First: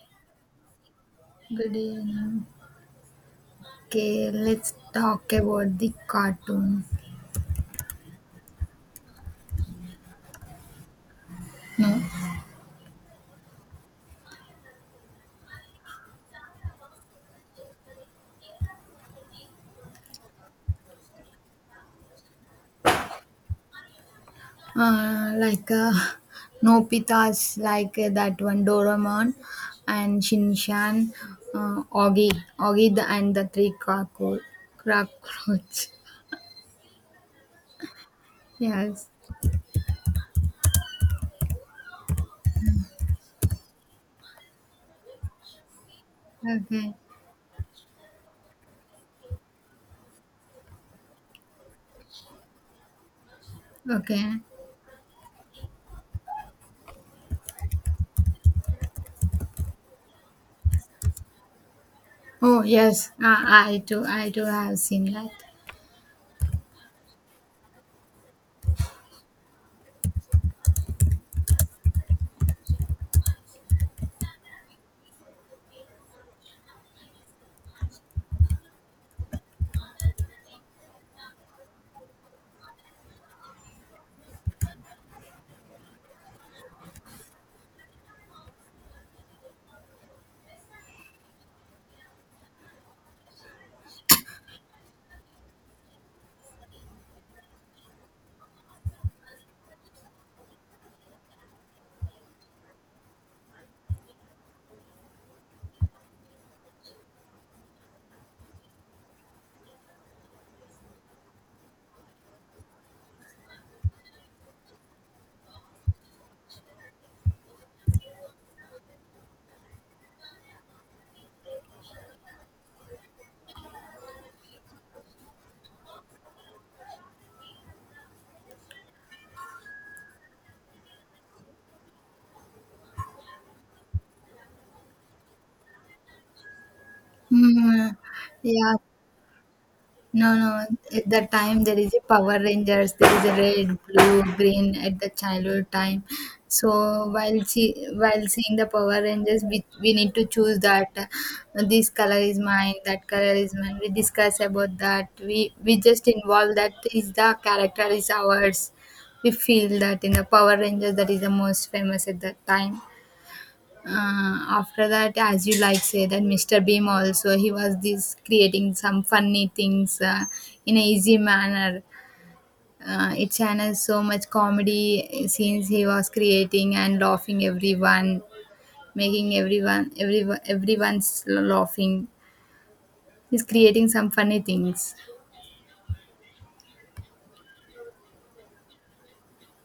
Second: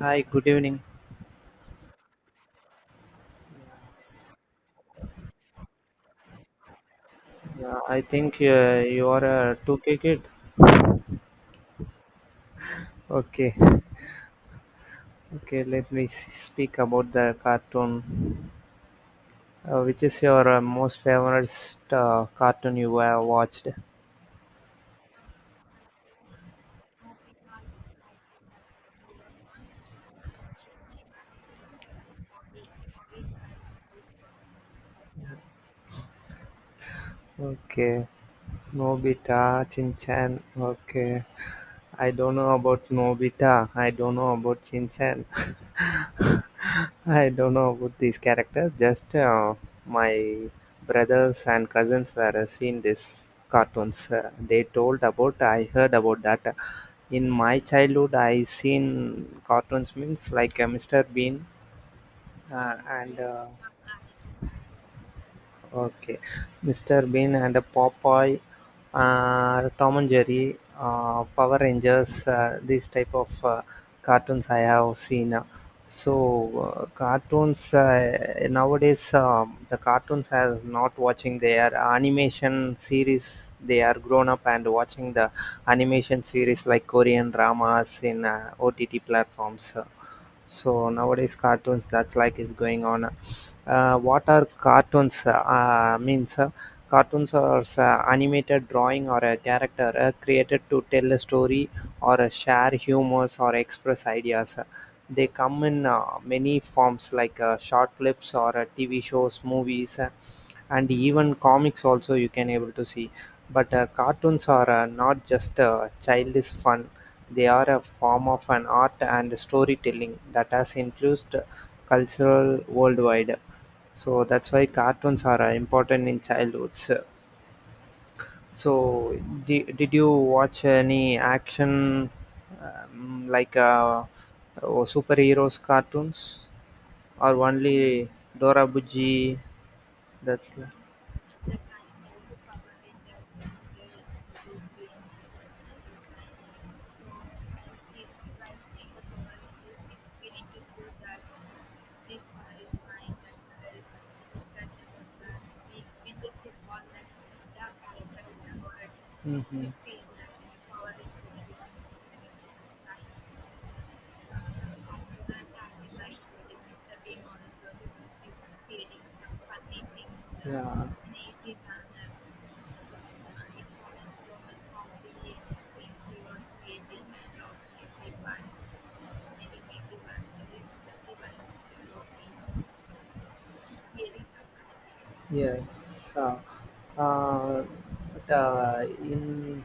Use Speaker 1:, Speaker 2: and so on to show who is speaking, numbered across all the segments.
Speaker 1: Hi, good evening.
Speaker 2: Good evening. Okay, let's talk about the cartoon.
Speaker 1: Yeah, I think you are a 2K kid.
Speaker 2: No,
Speaker 1: Okay, okay, let me speak about the cartoon. Which is your most favorite cartoon you have watched?
Speaker 2: uh, like uh, Nobita's that one Doraemon and Shinshan, Oggy, Oggy the, and the three cockroach. Cockroach.
Speaker 1: Okay,
Speaker 2: Yes.
Speaker 1: Nobita, Chin Chan. Okay, I don't know about Nobita. I don't know about Chin Chan.
Speaker 2: Okay.
Speaker 1: I don't know about these characters. Just my brothers and cousins were seeing these cartoons.
Speaker 2: Okay.
Speaker 1: They told about. I heard about that. In my childhood, I seen cartoons means like Mr. Bean
Speaker 2: Oh yes.
Speaker 1: and
Speaker 2: I too. I too have seen that.
Speaker 1: okay, Mr. Bean and Popeye, Tom and Jerry, Power Rangers, these type of cartoons I have seen. So cartoons nowadays, the cartoons are not watching. They are animation series. They are grown up and watching the animation series like Korean dramas in OTT platforms. So nowadays cartoons that's like is going on. What are cartoons? Means cartoons are animated drawing or a character created to tell a story or share humors or express ideas. They come in many forms like short clips or TV shows, movies, and even comics. Also, you can able to see. But cartoons are not just childish fun, they are a form of an art and storytelling that has influenced cultural worldwide. So that's why cartoons are important in childhoods. So did you watch any action like oh, superheroes cartoons or
Speaker 2: Mm,
Speaker 1: only Dora
Speaker 2: yeah.
Speaker 1: Buji?
Speaker 2: No,
Speaker 1: That's
Speaker 2: no. At that time, there is a Power Rangers. There is a red, blue, green at the childhood time. So while seeing the Power Rangers, we need to choose that this color is mine, that color is mine. We discuss about that. We just involve that is the character is ours. We
Speaker 1: mm-hmm.
Speaker 2: feel that in the Power Rangers that is the most famous at that time. After that, as you like say that Mr. Beam also, he was this creating some funny things in a easy manner. It channels so much comedy scenes, he was creating and laughing everyone, making everyone everyone's laughing, he's creating some funny things.
Speaker 1: Yes. So, Uh, uh, the in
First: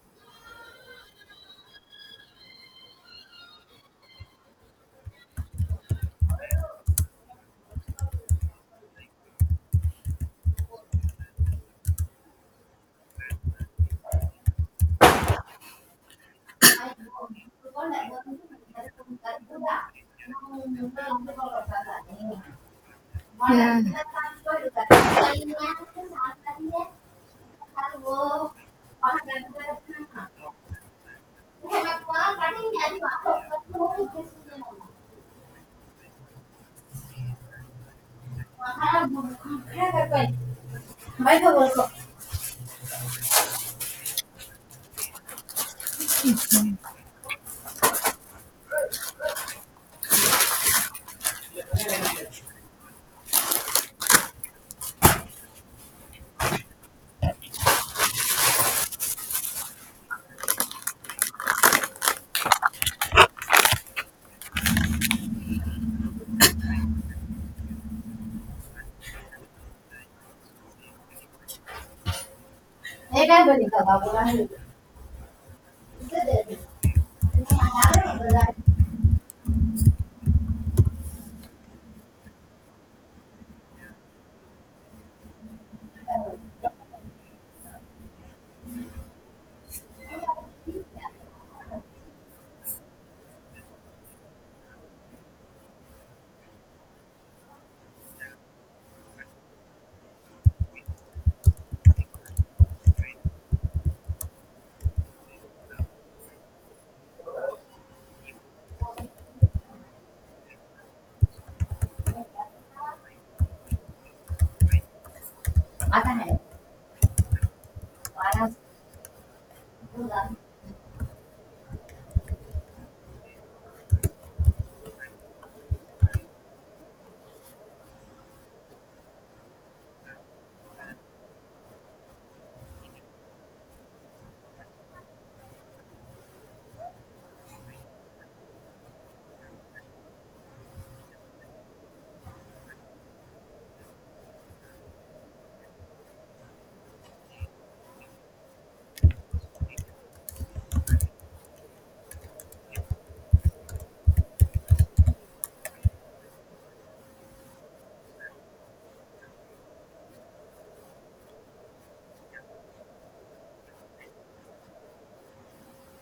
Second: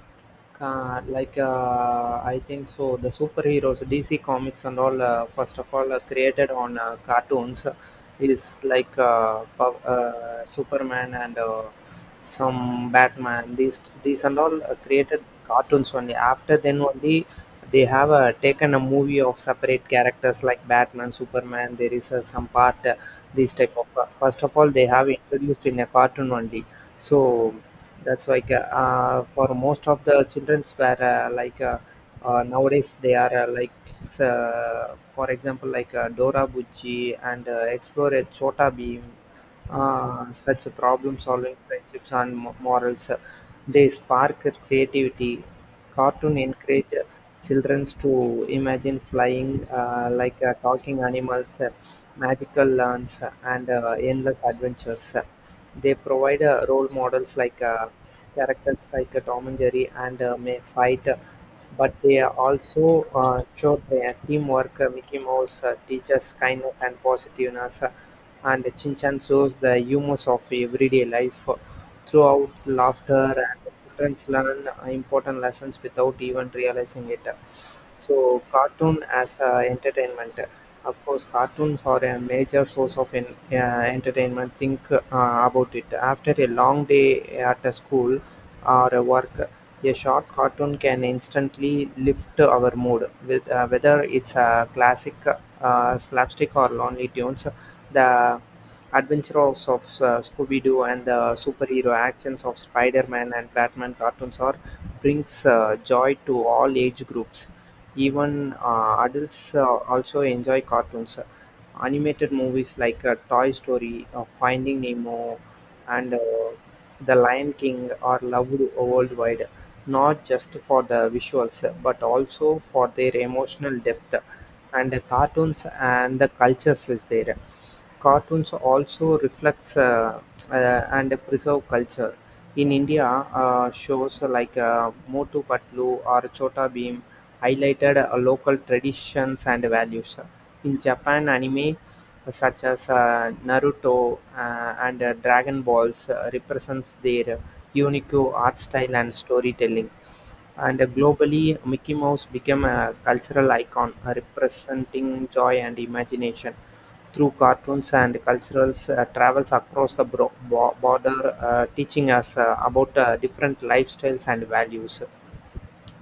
Speaker 1: like I think so. The superheroes, DC comics, and all. First of all, are created on cartoons. Is like Superman and some Batman. These and all created cartoons only. After then only they have taken a movie of separate characters like Batman, Superman. There is some part, these type
Speaker 2: Yeah.
Speaker 1: of, first of all they have introduced in a cartoon only. So that's like for most of the childrens were like nowadays they are like for example like Dora Bujji and Explorer Chota Beam, such problem solving friendships and morals. They spark creativity. Cartoon
Speaker 2: Okay.
Speaker 1: encourage children to imagine flying like talking animals, magical lands, and endless adventures. They provide role models like characters like Tom and Jerry, and may fight, but they are also show their teamwork. Mickey Mouse teaches kindness and positiveness. And Shin-chan shows the humors of everyday life throughout laughter, and children learn important lessons without even realizing it. So, cartoon as entertainment. Of course, cartoons are a major source of entertainment. Think about it. After a long day at the school, our work, a short cartoon can instantly lift our mood. With whether it's a classic slapstick or lonely tunes, the adventures of Scooby-Doo and the superhero actions of Spider-Man and Batman cartoons are brings joy to all age groups. Even adults also enjoy cartoons. Animated movies like Toy Story, Finding Nemo, and the Lion King are loved worldwide, not just for the visuals but also for their emotional depth and the cartoons and the cultures is there. Cartoons also reflects and preserve culture. In India, shows like Motu Patlu or Chota Bheem highlighted local traditions and values. In Japan, anime such as Naruto and Dragon Balls represents their unique art style and storytelling. And globally, Mickey Mouse became a cultural icon representing joy and imagination through cartoons, and cultural travels across the border, teaching us about different lifestyles and values.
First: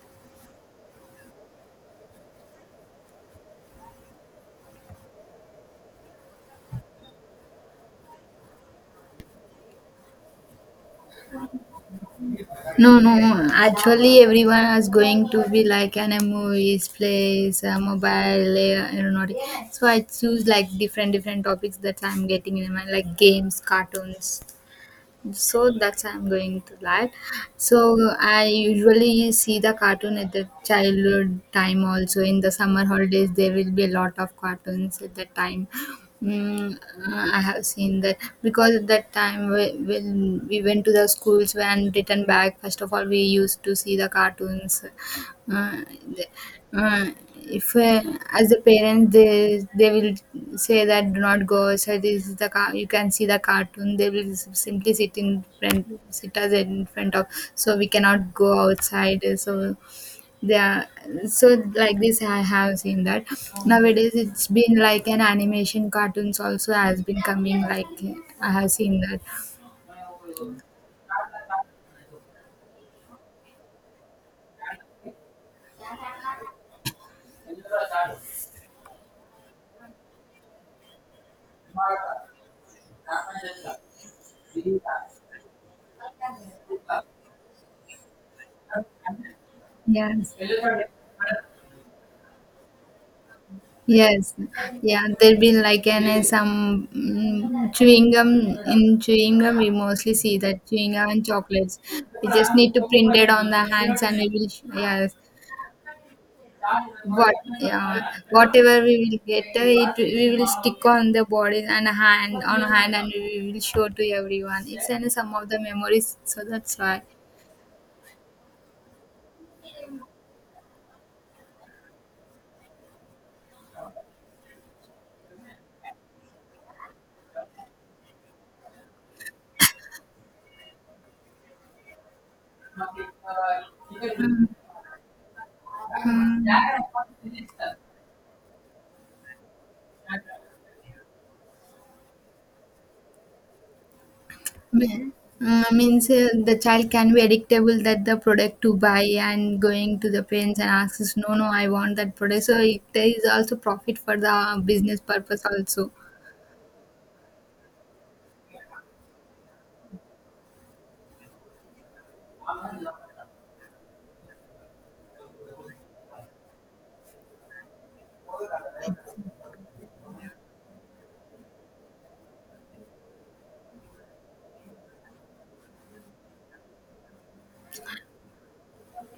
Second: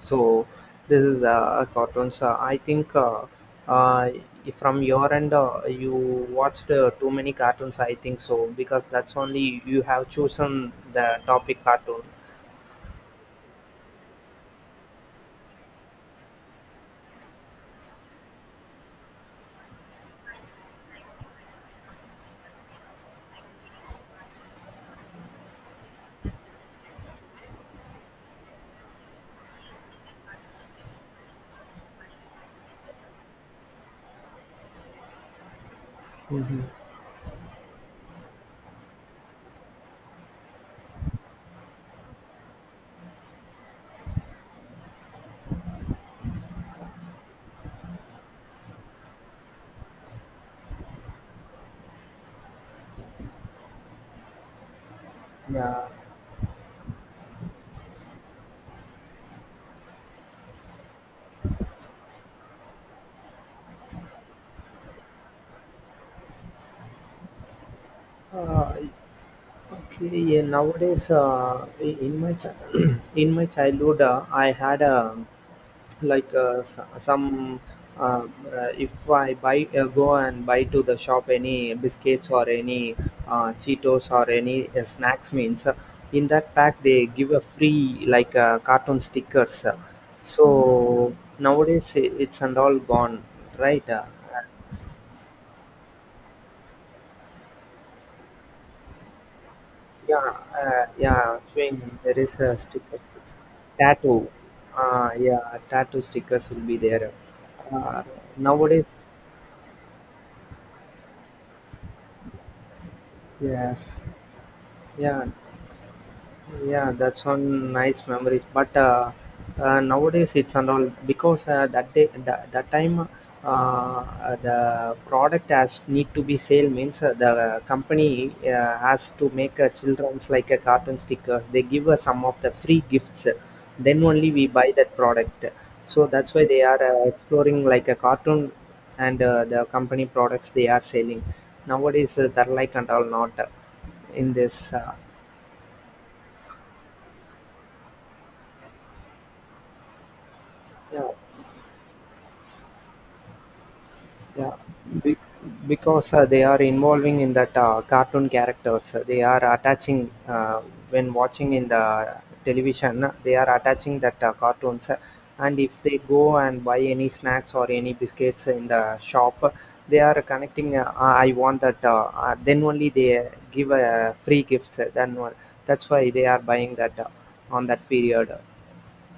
Speaker 1: So this is cartoons. I think uh, from your end, you watched too many cartoons. I think so because that's only you have chosen the topic cartoon.
Speaker 2: No. Actually, everyone is going to be like an movies, plays, mobile, aeronautic. So I choose like different different topics that I'm getting in my like games, cartoons, so that's why I'm going to that. So I usually see the cartoon at the childhood time. Also in the summer holidays there will be a lot of cartoons at that time. Mm, I have seen that, because at that time when we went to the schools, when returned back, first of all we used to see the cartoons. Uh, uh, if As a parent, they will say that do not go, so this is the car, you can see the cartoon. They will simply sit in
Speaker 1: Yeah.
Speaker 2: front, sit us in front of, so we cannot go outside. So they are, so like this I have seen that. Nowadays it's been like an animation cartoons also has been coming like, I have
Speaker 1: Uh,
Speaker 2: seen that.
Speaker 1: okay. Yeah, nowadays, in my childhood, I had a like some if I buy go and buy to the shop any biscuits or any cheetos or any snacks means, in that pack they give a free like cartoon stickers,
Speaker 2: Yes.
Speaker 1: so nowadays it's and all gone, right?
Speaker 2: Yes, yeah, there've been like an some mm, chewing gum. In chewing gum, we mostly
Speaker 1: Yeah.
Speaker 2: see that chewing gum and
Speaker 1: Yeah,
Speaker 2: chocolates.
Speaker 1: when there
Speaker 2: We
Speaker 1: is
Speaker 2: just
Speaker 1: a
Speaker 2: need to
Speaker 1: sticker
Speaker 2: print it on the hands, and
Speaker 1: tattoo,
Speaker 2: we will yes,
Speaker 1: yeah, tattoo stickers will be there.
Speaker 2: what,
Speaker 1: uh,
Speaker 2: yeah, whatever we
Speaker 1: Nowadays,
Speaker 2: will get, it we will stick on the body and hand on hand, and we will show
Speaker 1: yes.
Speaker 2: to everyone. It's in
Speaker 1: Yeah.
Speaker 2: some of the memories, so that's
Speaker 1: Yeah,
Speaker 2: why.
Speaker 1: that's one nice memories. But nowadays it's and all because that day, that time, the product has need to be sale means the company has to make children's like a cartoon stickers. They give us some of the free gifts. Then only
Speaker 2: Mm,
Speaker 1: we buy that product. So that's
Speaker 2: mm.
Speaker 1: why they are exploring like a cartoon, and the company products they are selling. Nowadays they're like and all not in this.
Speaker 2: Me- means The child can be addictable that the product to buy, and going to the parents and
Speaker 1: Yeah.
Speaker 2: asks, no no, I want that product. So it is also profit for the
Speaker 1: Yeah,
Speaker 2: business
Speaker 1: be-
Speaker 2: purpose also.
Speaker 1: because they are involving in that cartoon characters. They are attaching when watching in the television. They are attaching that cartoons, and if they go and buy any snacks or any biscuits in the shop, they are connecting. I want that. Then only they give free gifts. That's why they are buying that on that period.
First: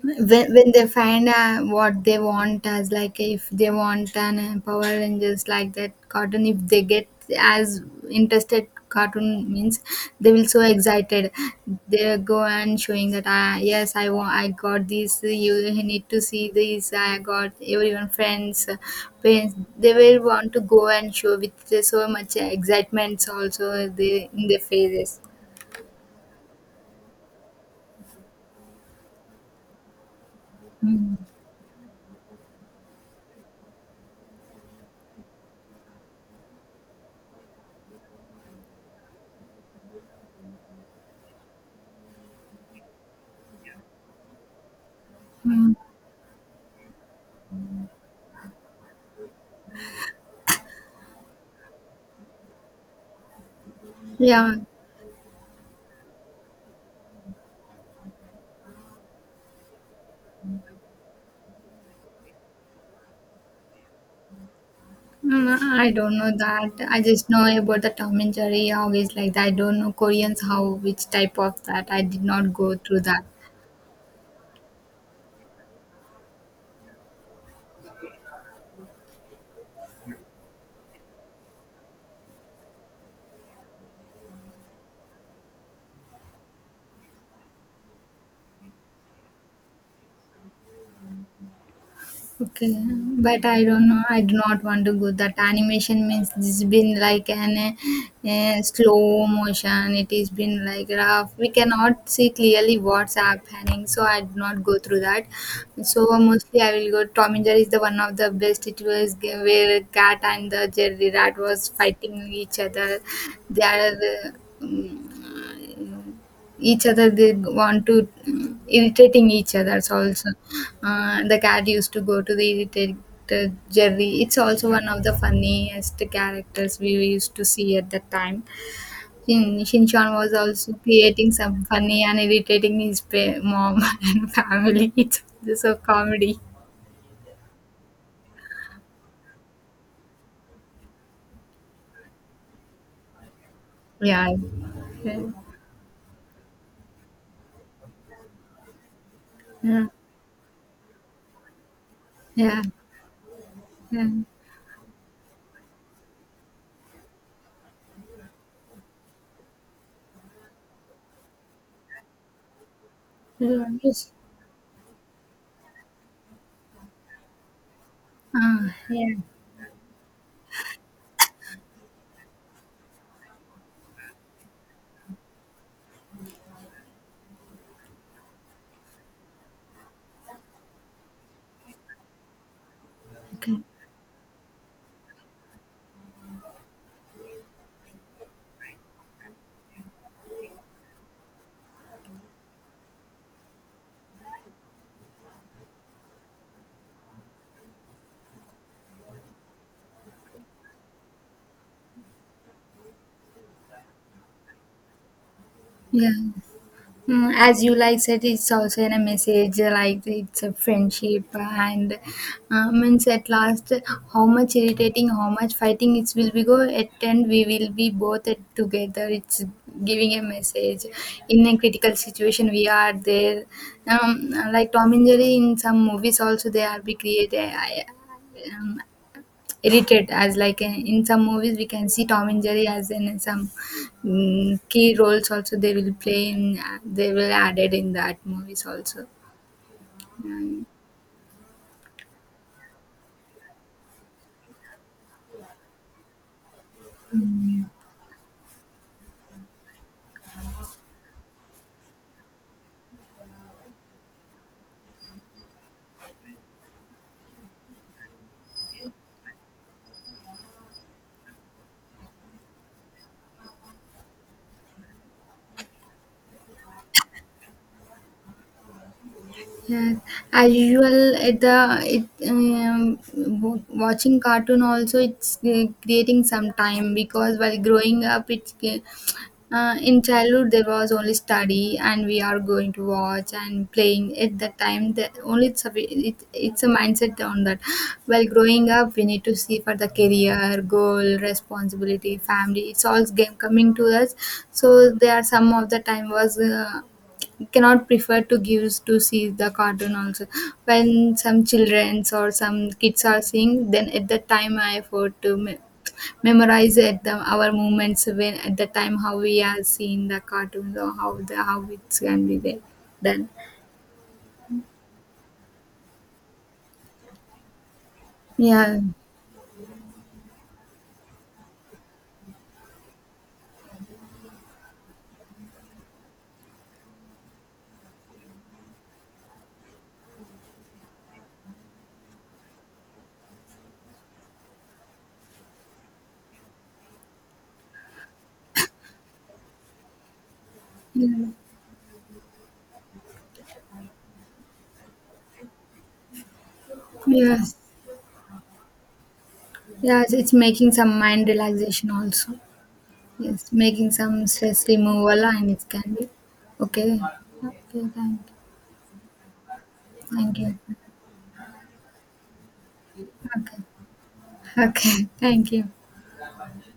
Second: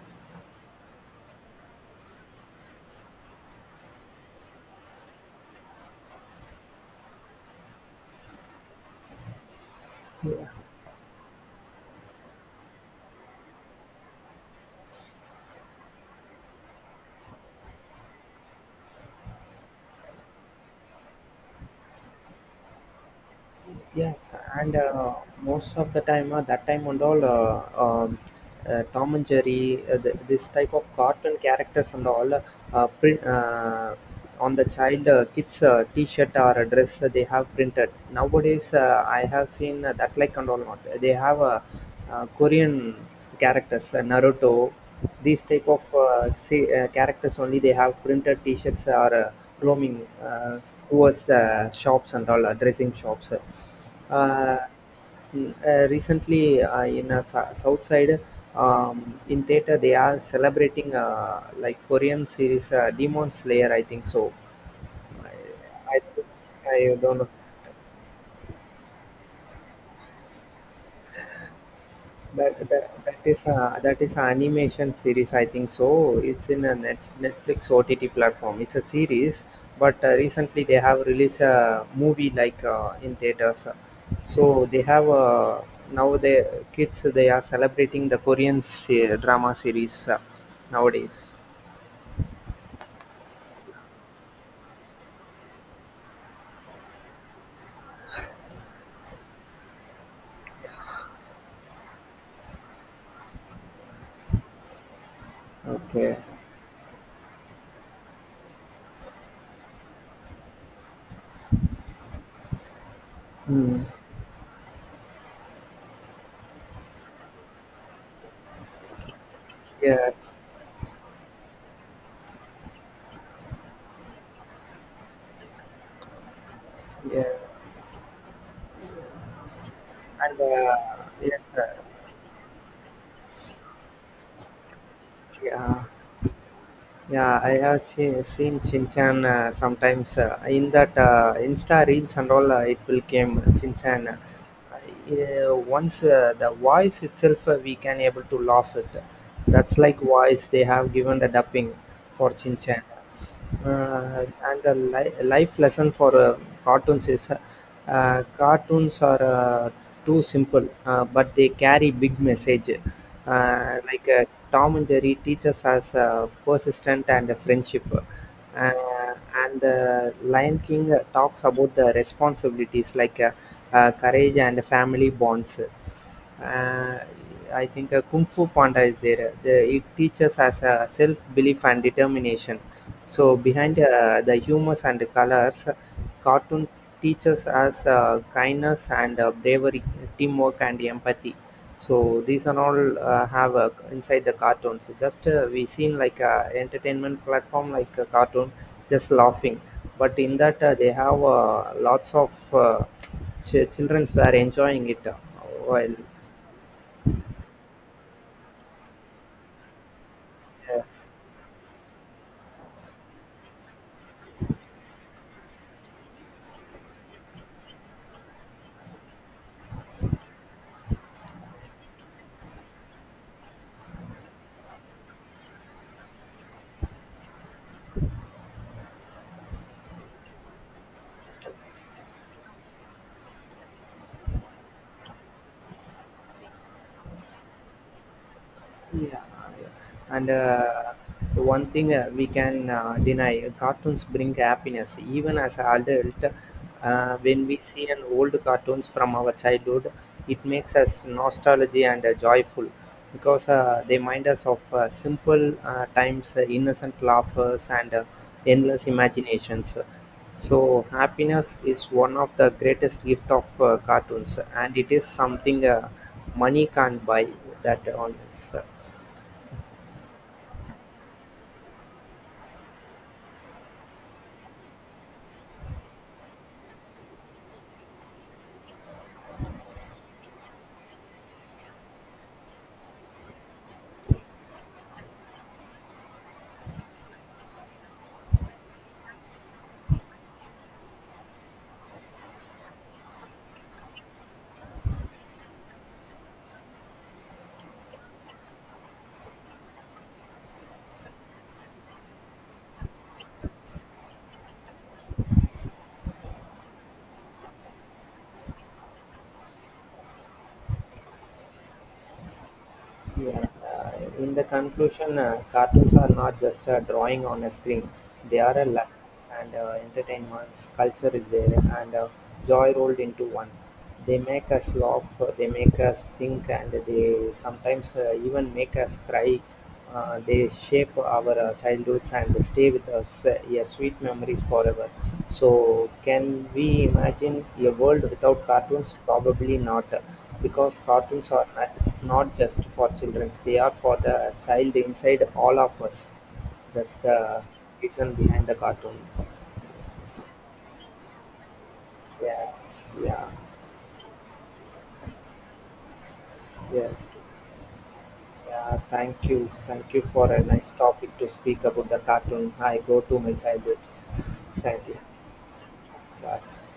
Speaker 2: When they find what they want, as like if they want an Power Rangers like that cartoon, if they get as interested cartoon means, they will so excited, they go and showing that, ah yes, I want, I got this, you need to see this, I got, everyone, friends, parents, they will want to go and show with so much excitement also
Speaker 1: Yes,
Speaker 2: they in their
Speaker 1: and
Speaker 2: faces.
Speaker 1: most of the time, that time and all, Tom and Jerry, this type of
Speaker 2: Mm.
Speaker 1: cartoon characters and all, print on the child kids' T-shirt or a dress, they have printed. Nowadays, I have seen that like and all not. They have a, Korean characters, naruto, these type
Speaker 2: Mm.
Speaker 1: of say, characters only they have printed t-shirts are roaming towards the shops and all dressing shops.
Speaker 2: Yeah.
Speaker 1: Recently in south side, in theater they are celebrating like korean series, demon slayer I think so.
Speaker 2: Mm, I
Speaker 1: i,
Speaker 2: don't know
Speaker 1: I,
Speaker 2: that.
Speaker 1: I
Speaker 2: I
Speaker 1: don't
Speaker 2: just
Speaker 1: know.
Speaker 2: know about the Tom and Jerry, always like that. I don't know Koreans how which type of that. I did not
Speaker 1: That,
Speaker 2: go through
Speaker 1: that, that
Speaker 2: that.
Speaker 1: is a that is an animation series, I think so. It's in a Net, Netflix OTT platform. It's a series, but recently they have released a movie like in theaters. So they have now the kids they are celebrating the Korean drama series nowadays.
Speaker 2: Okay, but I don't know. I do not want to go. That animation means it's been like an slow motion. It is been like rough. We cannot see clearly what's happening. So I do not go through that. So
Speaker 1: Okay.
Speaker 2: mostly I will go. Tom and Jerry is the one of the best. It was where cat and the Jerry rat was fighting each other. They
Speaker 1: Mm.
Speaker 2: are. Uh, each other they want to mm, irritating each other. It's
Speaker 1: Yes,
Speaker 2: also the cat used to go to the irritated Jerry. It's also one of the funniest characters we
Speaker 1: yes,
Speaker 2: used to see at that time. Shinchan was
Speaker 1: and
Speaker 2: also creating
Speaker 1: yes,
Speaker 2: some funny and irritating his mom and family. It's just a
Speaker 1: yeah.
Speaker 2: comedy.
Speaker 1: Yeah, I have seen Chinchan sometimes in that Insta reels and all. It will came Chinchan. Uh,
Speaker 2: Yeah. Yeah.
Speaker 1: once the voice itself, we can able to laugh it. That's
Speaker 2: Yeah.
Speaker 1: like voice they have given the dubbing for
Speaker 2: Yeah.
Speaker 1: Chinchan,
Speaker 2: Yeah.
Speaker 1: and the life lesson for cartoons is cartoons are too simple but they carry big message,
Speaker 2: Yeah.
Speaker 1: like tom and jerry teaches us persistent and friendship,
Speaker 2: Ah, yeah.
Speaker 1: and the lion king talks about the responsibilities like courage and family bonds. I think kung fu panda is there, the, it teaches us self-belief and determination, so
Speaker 2: Okay.
Speaker 1: behind the humors and the colors, cartoon teaches us kindness and bravery, teamwork and empathy. So these are all have inside the cartoons. Just we seen like a entertainment platform like a cartoon, just laughing. But in that they have lots of childrens were enjoying it while.
Speaker 2: Yeah. Mm, as you like said, it's also in a message, like it's a
Speaker 1: Yeah.
Speaker 2: friendship, and means at last, how much irritating, how much fighting it will be go, at end we will be both at together. It's giving a message, in a critical situation we are there. Um, like Tom and Jerry in some movies also they are be created. Um, Irritate, as like in some movies we can see Tom and Jerry as in some mm, key roles also they will play in, they will added in that movies also.
Speaker 1: Yeah, yeah. And the one thing we can deny: cartoons bring happiness. Even as an adult, when we
Speaker 2: Mm.
Speaker 1: see an old cartoons from our childhood, it makes us nostalgic and joyful because they remind us of simple times, innocent laughers, and endless imaginations. So, happiness is one of the greatest gift of cartoons, and it is something money can't buy. That on. Its.
Speaker 2: Yes, as usual, watching cartoon also it's creating some time, because while growing up, in childhood there was only study and we are going to watch and playing at that time. That only it's a, it's a mindset on that. While growing up, we need to see for the career, goal, responsibility, family. It's all game coming to us. So there are some of the time was. Cannot prefer to give to see the cartoon also. When some childrens or some kids are seeing, then at that time I effort to memorize at the our moments when, at the time how we are seeing the cartoons, or how the how it can be there, then.
Speaker 1: Yeah. In the conclusion, cartoons are not just a drawing on a screen. They are a
Speaker 2: Yeah.
Speaker 1: lesson and entertainment. Culture is there, and joy rolled into one. They make us laugh, they make us think, and they sometimes even make us cry. They shape our childhoods and stay with us, yeah, sweet memories forever. So, can we imagine a world without cartoons? Probably not, because
Speaker 2: Yeah.
Speaker 1: cartoons are not just for children, they are for the child inside all of us. That's the
Speaker 2: Yes.
Speaker 1: reason behind the cartoon.
Speaker 2: Yes, it's making some mind relaxation also.
Speaker 1: Yes, yeah,
Speaker 2: Yes, making some stress removal, and it can be okay.
Speaker 1: yes.
Speaker 2: Okay, thank you.
Speaker 1: Yeah, thank you. Thank you for
Speaker 2: Thank
Speaker 1: a
Speaker 2: you.
Speaker 1: nice topic to speak about the cartoon. I go to my
Speaker 2: Okay.
Speaker 1: childhood. Thank you.
Speaker 2: Okay, thank you.
Speaker 1: Bye.